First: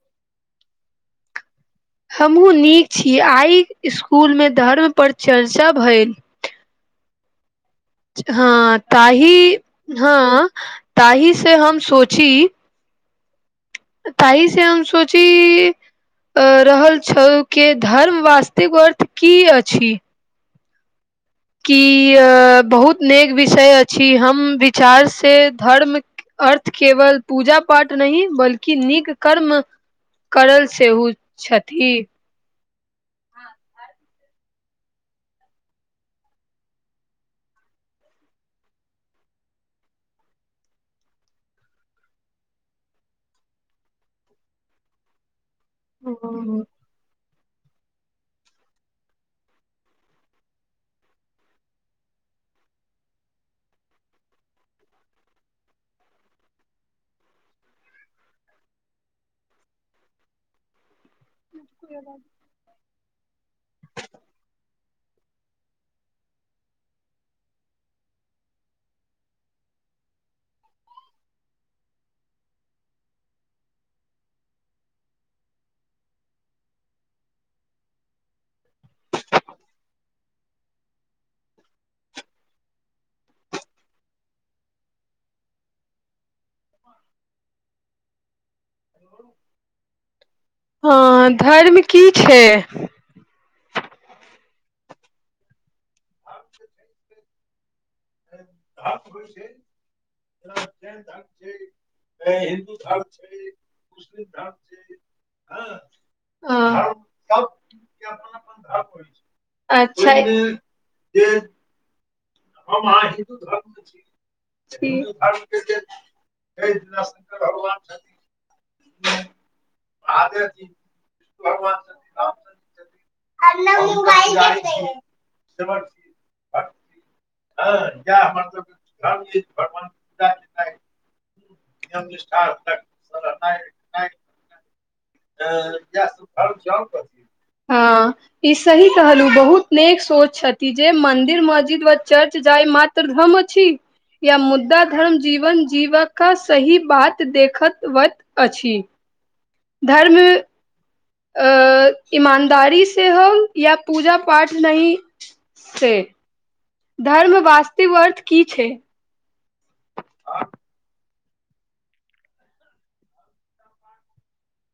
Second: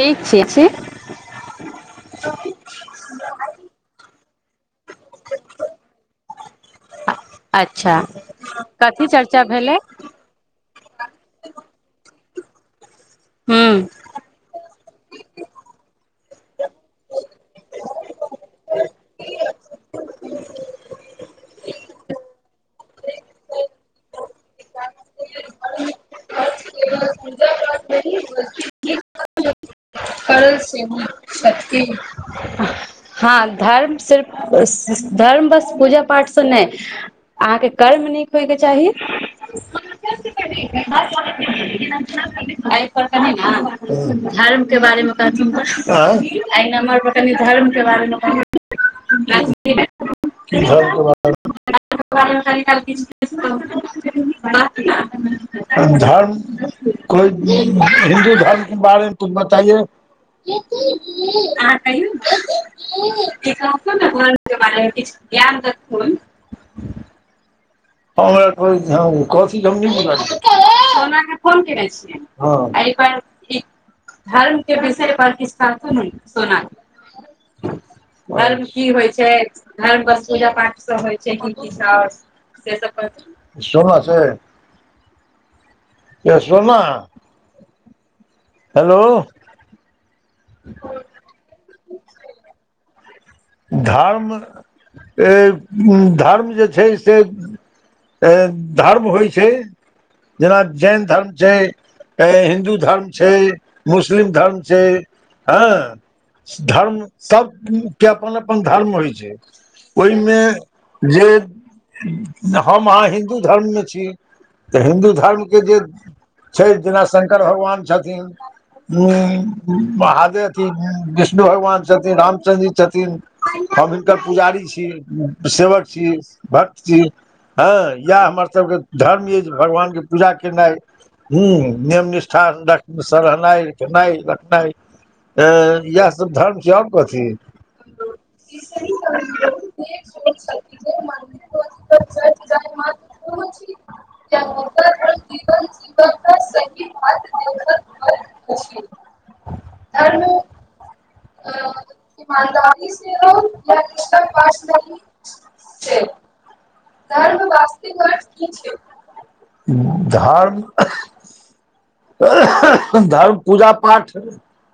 ठीक छी छी हमहूँ नीक छी आइ इसकुलमे धर्म पर चर्चा भएल अच्छा हँ कथी ताहि चर्चा भेलै हँ ताहि से हम सोची हूँ ताहि से हम सोची रहल छलौ कि धर्म वास्तिक अर्थ की अछि कि अ बहुत नेक विषय अछि हम विचार से धर्म अर्थ केवल पूजा पाठ नहि बल्कि नीक कर्म करल सेहो छथिन हँ धर्म सिर्फ धर्म बस पूजा पाठसँ नहि अहाँके कर्म नीक होइके चाही एह पर कहि न धर्मके बारेमे एय नंबर पर कनि धर्मकेँ बारेमे [unintelligible] [unintelligible] धर्म कोइ हिन्दू धर्म के बारेमे त बताइए [unintelligible] आहा कहियौ न [unintelligible] [unintelligible] सोना छै ए सोना हेलो हँ धर्म की छैक धर्म धर्म जे छैक से ए धर्म होइ छैक जेना जैन धर्म छैक हिन्दू धर्म छैक मुस्लिम धर्म छैक हँ धर्म सभ केँ अपन अपन धर्म होइत छैक ओहिमे अच्छा जे ह [inaudible] हम अहाँ हिन्दू धर्ममे छी तऽ हिन्दू धर्मकेँ जे छै जेना शंकर भगवान छथिन महादेव अथी विष्णु भगवान छथिन रामचन्द्र छथिन हम हिनकर पुजारी छी सेवक छी भक्त छी हँ इएह हमरसभकेँ धर्म अछि जे भगवानकेँ पूजा केनाइ हू नियम निष्ठासँ रहनाइ खेनाइ इएहसभ धर्म छियैक और कथि ह ई सही कहलहु बहुत नेक सोच छथि जे मन्दिर मस्जिद वा चर्च जाय मात्र धर्म अछि या मुद्दा धर्म जीवन जीवकेँ सही बात देखतबैत अछि। धर्म अ इमा [inaudible] पाठ नहि [unintelligible] धर्मक वास्तविक अर्थ की छैक धर्म धर्म पूजा पाठ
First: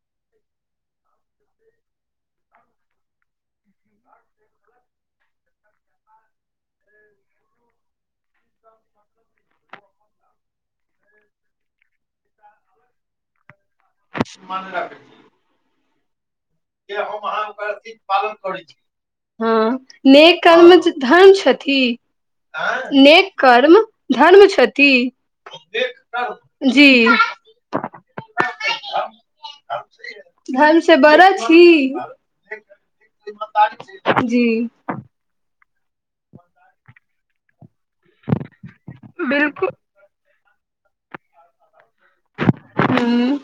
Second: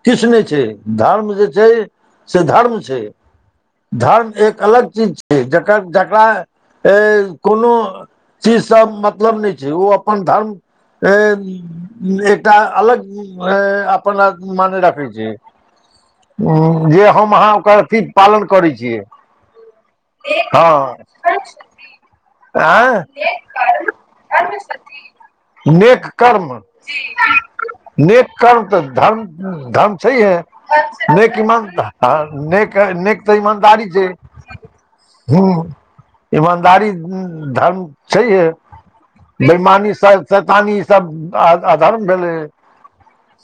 किछ नहि छैक धर्म जे छै से धर्म छैक धर्म एक अलग चीज छैक जेकर जकरा कोनो चीजसँ मतलब नहि छैक ओ अपन धर्म एकटा अलग अपना मने राखै छैक अथी पालन करै छियै हँ आँय नेक कर्म [unintelligible] नेक कर्म तऽ धर्म छईहे है धर्म से बड़ा लेकिन ह छी ने नेक तऽ ईमानदारी छैक जी ईमानदारी धर्म धर्म छैे है बिल्कुल बेमानी सब सतानी सब अधर्म भैलइ ह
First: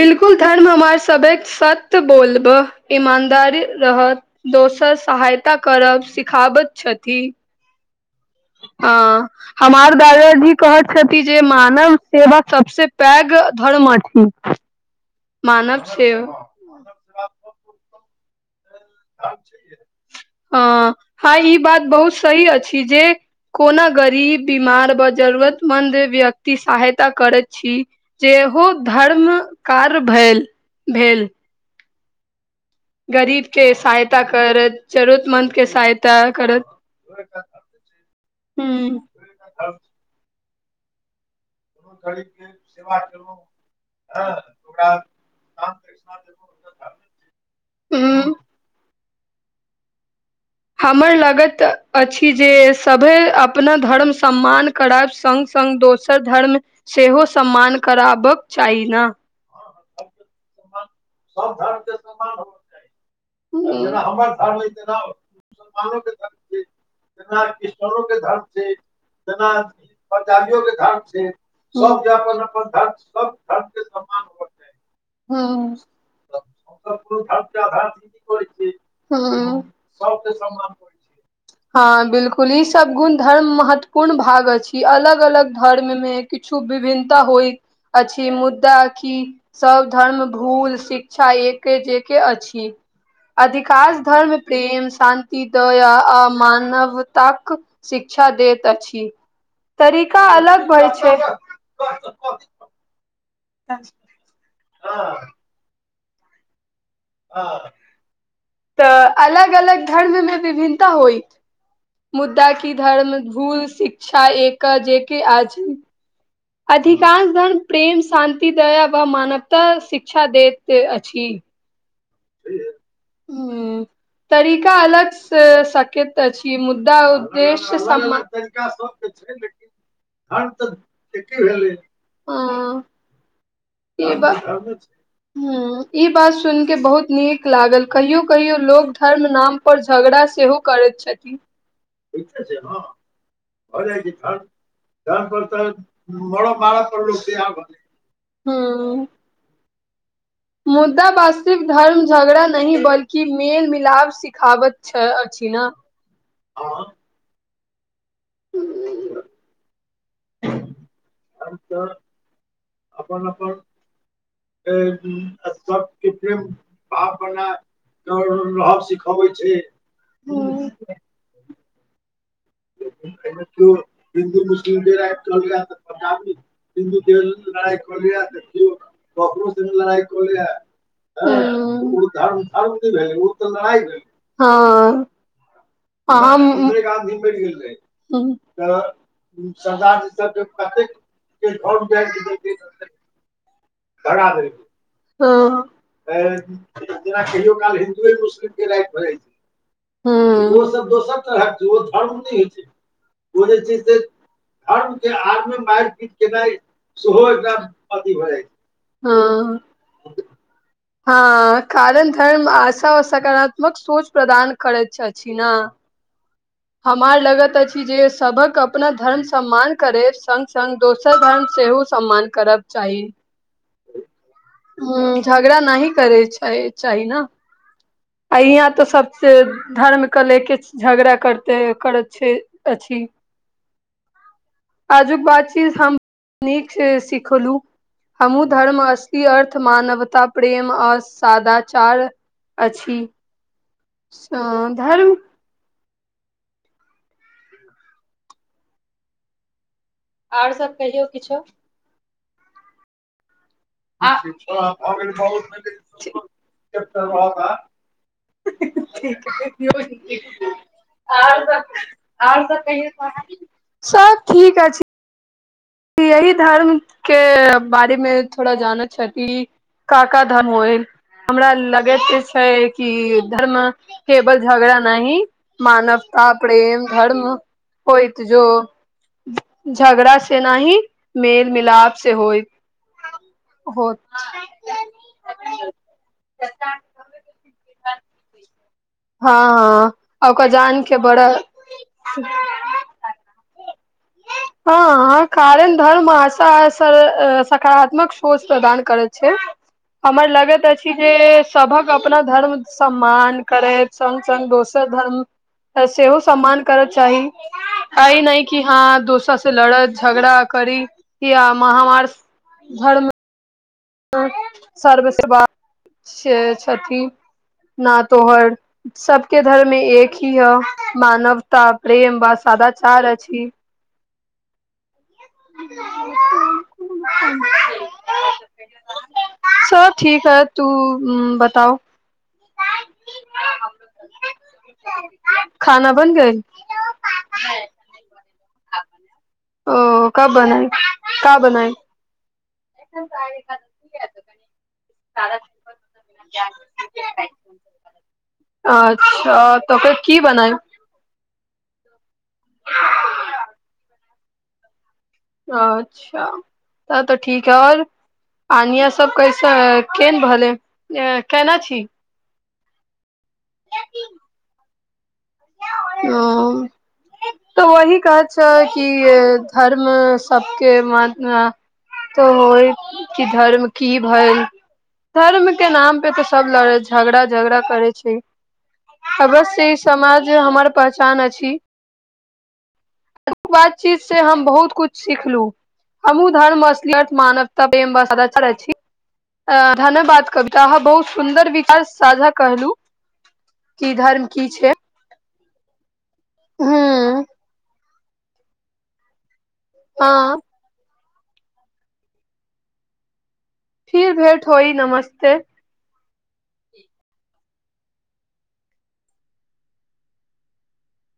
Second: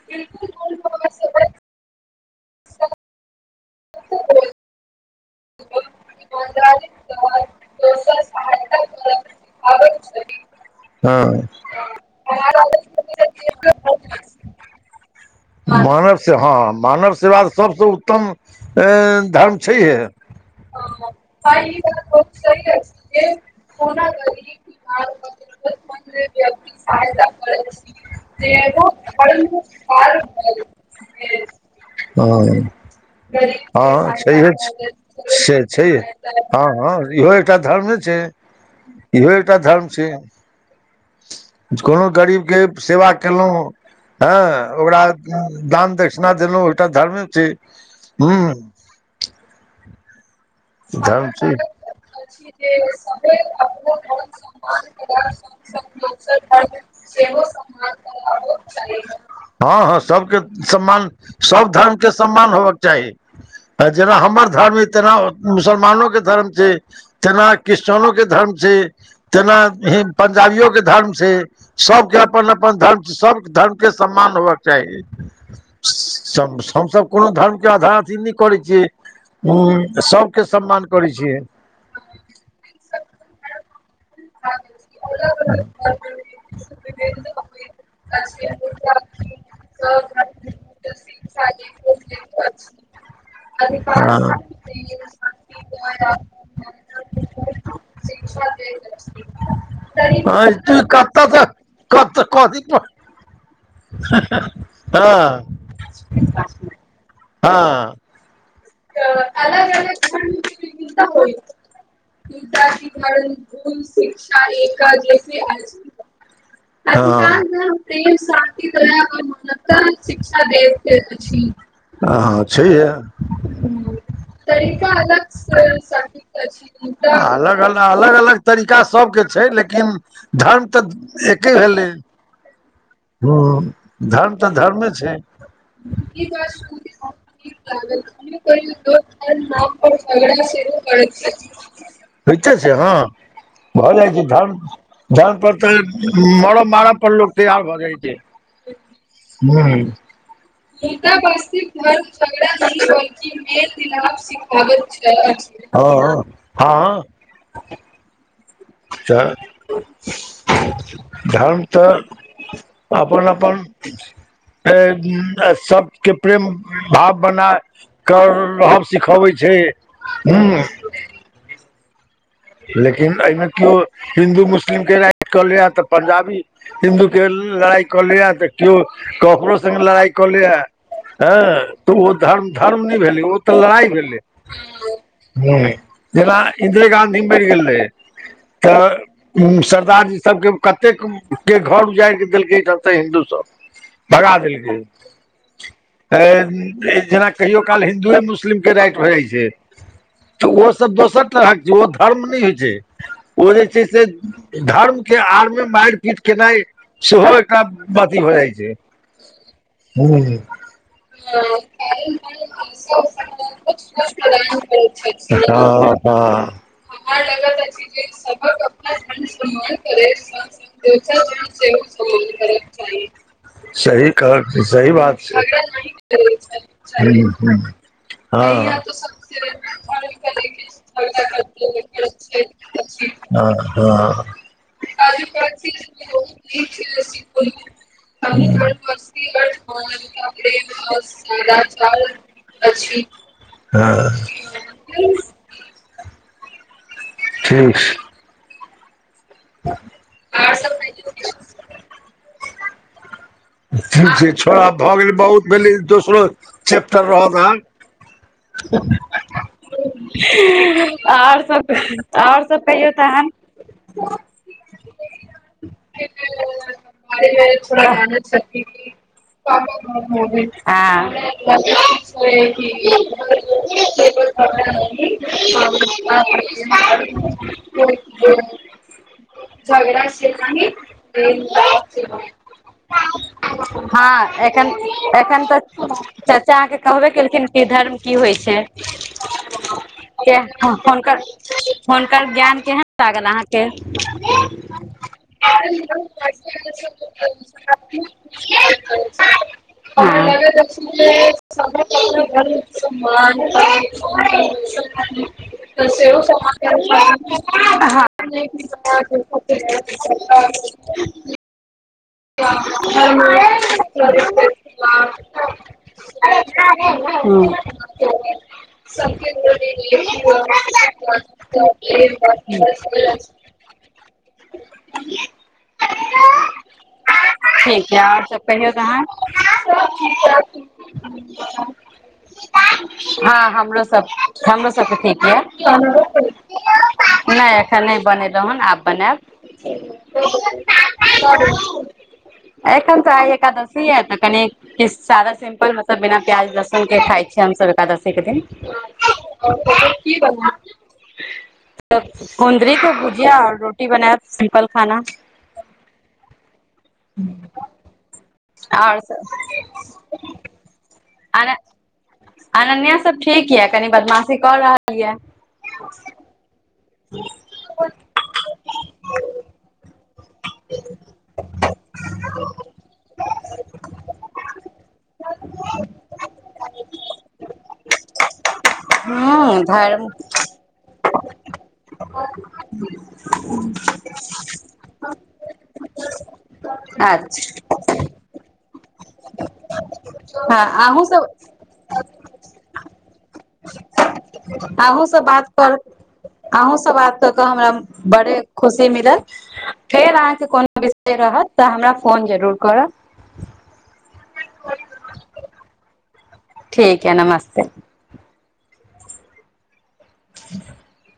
बिल्कुल धर्म हमार सबेक सत्य बोल वह ईमानदारी रहत दोसर सहाय ता करब सिखाबैत छथि हँ हमार दादाजी कहैत छथि हँ जे मानव सेवा सबसे पैघ धर्म अछि मानव से हँ मानव सेव सबसँ उ तम हँ हँ ई बात बहुत सही अछि जे कोना गरीब बीमार व जरूरतमन्द व्यक्ति सहायता करैत छी जे हो धर्म कार भय भेल हँ गरीब के हँ सहायता छैहे करत जरूरतमन्द से के छैहे सहायता करत हँ हँ इहो एकटा धर्म ने छै हूँ इहो एकटा धर्म छै कोनो गरीबके सेवा केलहुँ हँ ओकरा दान दक्षणा देलहु ओटा धर्मे छै हु हूँ हमर छी लगैत अछि जे सभ अपना धर्म सम्मान करब सङ्ग सङ्ग दोसर धर्म सेहो सम्मान कराबक चाही ना हँ हँ सबके सम्मान सब धर्मके सम्मान होबऽके चाही जेना हमर धर्म अ तेना मुसलमानो के धर्म छै तेना क्रिश्चनो के धर्म छै तेना पंजाबियो के धर्म छै सबके अपन अपन धर्म सब धर्म के सम्मान होव छै चाही सबस पूर्व धर्म कोनो धर्म के आधा अथी नहि करै हूँ हूँ छियै सब हँ बिलकुल ई सब गुण धर्म महत्व कोर्न भाग अछि अलग अलग धर्म मे किछु विभिन्नता होइ अछि मुद्दा कि सब धर्म भूल शिक्षा एके जे के अछि अधिकांश धर्म प्रेम शान्ति दया [unintelligible] तरीका अ त अलग होइ छै कता त क कथि हँ ह हँ तऽ अलग अलग धर्ममे विभिन्नता होइत मुद्दा कि धर्म भूल शिक्षा एक जेके आज अधिकांश धन प्रेम शान्ति दया व मानवता शिक्षा दैत अछि हँ हं छैहै हूँ ह तरीका अलग से अलगसँ सकैत अछि अछी मुद्दा उद्देश्य सम तरीका छै लेकिन तऽ भेलै ह अलग समान अलग तरीका सबके छै लेकिन धर्म तऽ एके भेलै हँ हं ई बात हं ई बात सुन के बहुत नीक लागल कहियो कहियो लोग धर्म नाम पर झगड़ा सेहो करैत छथि होते से हँ भऽ जाइ छै ध धर्मपर तऽ मरऽ मारब पर लोक तैयार भऽ जाइ छै हूँ हँ मुद्दा वास्तिफ धर्म झगड़ा नहि बलकी न हँ हँ [inaudible] च धर्म तऽ अपन अपन सबके प्रेम भाव बनााकऽ रहब सिखबै छै हुं हूँ लेकिन एहिमे केओ हिन्दू मुस्लिम के राइट कऽ ले ह तऽ पंजाबी हिन्दू के लड़ाई कऽ लेय तऽ केओ ककरो सङ्गे लड़ाइ कऽ ले ह हँ तऽ ओ धर्म धर्म नहि भेलै ओ तऽ लड़ाइ भेलै ह हम म नहि मरि गेलै तऽ सरदार जी सबके कतेक के घर उजारिक देलकै हिन्दू सब धरा भगा देलकै देलकै जेना कहियो काल हिन्दुए मुस्लिमकें राइट भ' छै ओसभ दोसर तरहक जे ओ धर्म नहि होइ छै ओ जे छै से धर्म के आर मे मारि पीट केनाइ सेहो एकटा अथि भ' जाइ छै हँ हँ कारण धर्म आशा आ सकारात्मक सोच प्रदान करैत अछि ने [unintelligible] हमार लगत अछि जे सभक अपना धर्म सम्मान करे संग संग दोसर धर्म सेहो सम्मान करब चाही सही कह सही ह बात छै झगड़ा नहि करे छै चाही ने ह ह आ यहाँ हँ तऽ सबसे धर्म के ले के झगड़ा करते करैत छै अछि हँ हँ आजुक बातचीत हम नीक से सिखलुं हमहुं धर्म असली अर्थ मानवता प्रेम आ सदााचार अछि हँ सं धर्म ठीक छै आओर सभ कहियौ किछो ठीक छै छोड़ा भऽ गेलै बहुत भेलै दोसरो चैप्टर रहत अहाँ आओर सब आओर सब कहियौ तहन सब ठीक अछि यही धर्म के बारेमे थोड़ा जानैत छै क का धर्म होय हमरा लगैत छै कि धर्म केवल झगड़ा नहि मानवता प्रेम धर्म होइत जो झगड़ा तेना ही मेल मिलप से होय हँ एखन एखन तऽ चर्चा अहाँके कहबे केलखिन कि धर्म की होइ छै [unintelligible] हँ हँ आ ओकरा जान के बड़ा हुनकर ज्ञान केहन लागल अहाँके [unintelligible] हँ हँ कारण धर्मा स सकारात्मक सोच प्रदान करैत छै हमर लगैत अछि जे सभक अपना धर्म सम्मान करैत सङ् सङ्ग दोसर धर्म सेहो सम्मान करय चाही त नहि कि हाँ दोसर से लड़त झगड़ा करी या महामार ह धर्म म सर्वसेवा से छथि नातोहर सबके धर्म मे एक ही ह मानवता प्रेम वा सादचार अछि [unintelligible] ठीक य आर सब [unintelligible] हँ सब ठीक है तू बताउ हमरो सब हमरो सबके ठीक यऽ खाना बन गेल नहि एखन नहि बनेलहुँ हँ आब बनायब ओ कब बनाय का बनाय एखन तऽइ एकादसी य तऽ कनि किस्त सादा सिम्पल मतलब बिना प्याज लहसुन के खाय छियै हम सब एकादशी के दिन अच्छा तकर की बनाय त [inaudible] कुन्द्री को भुजिया रोटी बनाय सिम्पल खाना आ अच्छा तब तऽ ठीक है आओर पानिय आओर सब कैसे केन भेलै अन केना छी अनन्या सब ठीक यऽ कनी बदमाशी कऽ रहल किया ओ तऽ वही कह छै कि धर्म सब के मन में तो होइ कि धर्म की भेल धर्म के नाम पे तऽ सब लड़ झगड़ा झगड़ा करे छै ह अवश्य धर्म समाज हमर पहचान अछि बातचीत से हम बहुत कुछ सिखलु हमहुँ धर्मस्य अच्छा मानवता छी धन्यवाद कवित अहाँ हँ अहूँ बहुत सब सुन्दर विचार साझा कहलू कि धर्म की छै [unintelligible] अहूँ सब बात कर अहूँ सब बात हूँ कऽ कऽ हमरा बड़े खुशी मिलल फेर हँ अहाँके कोनो रहत तऽ हमरा फोन जरूर करब फिर भेट होई नमस्ते ठीक ह नमस्ते ह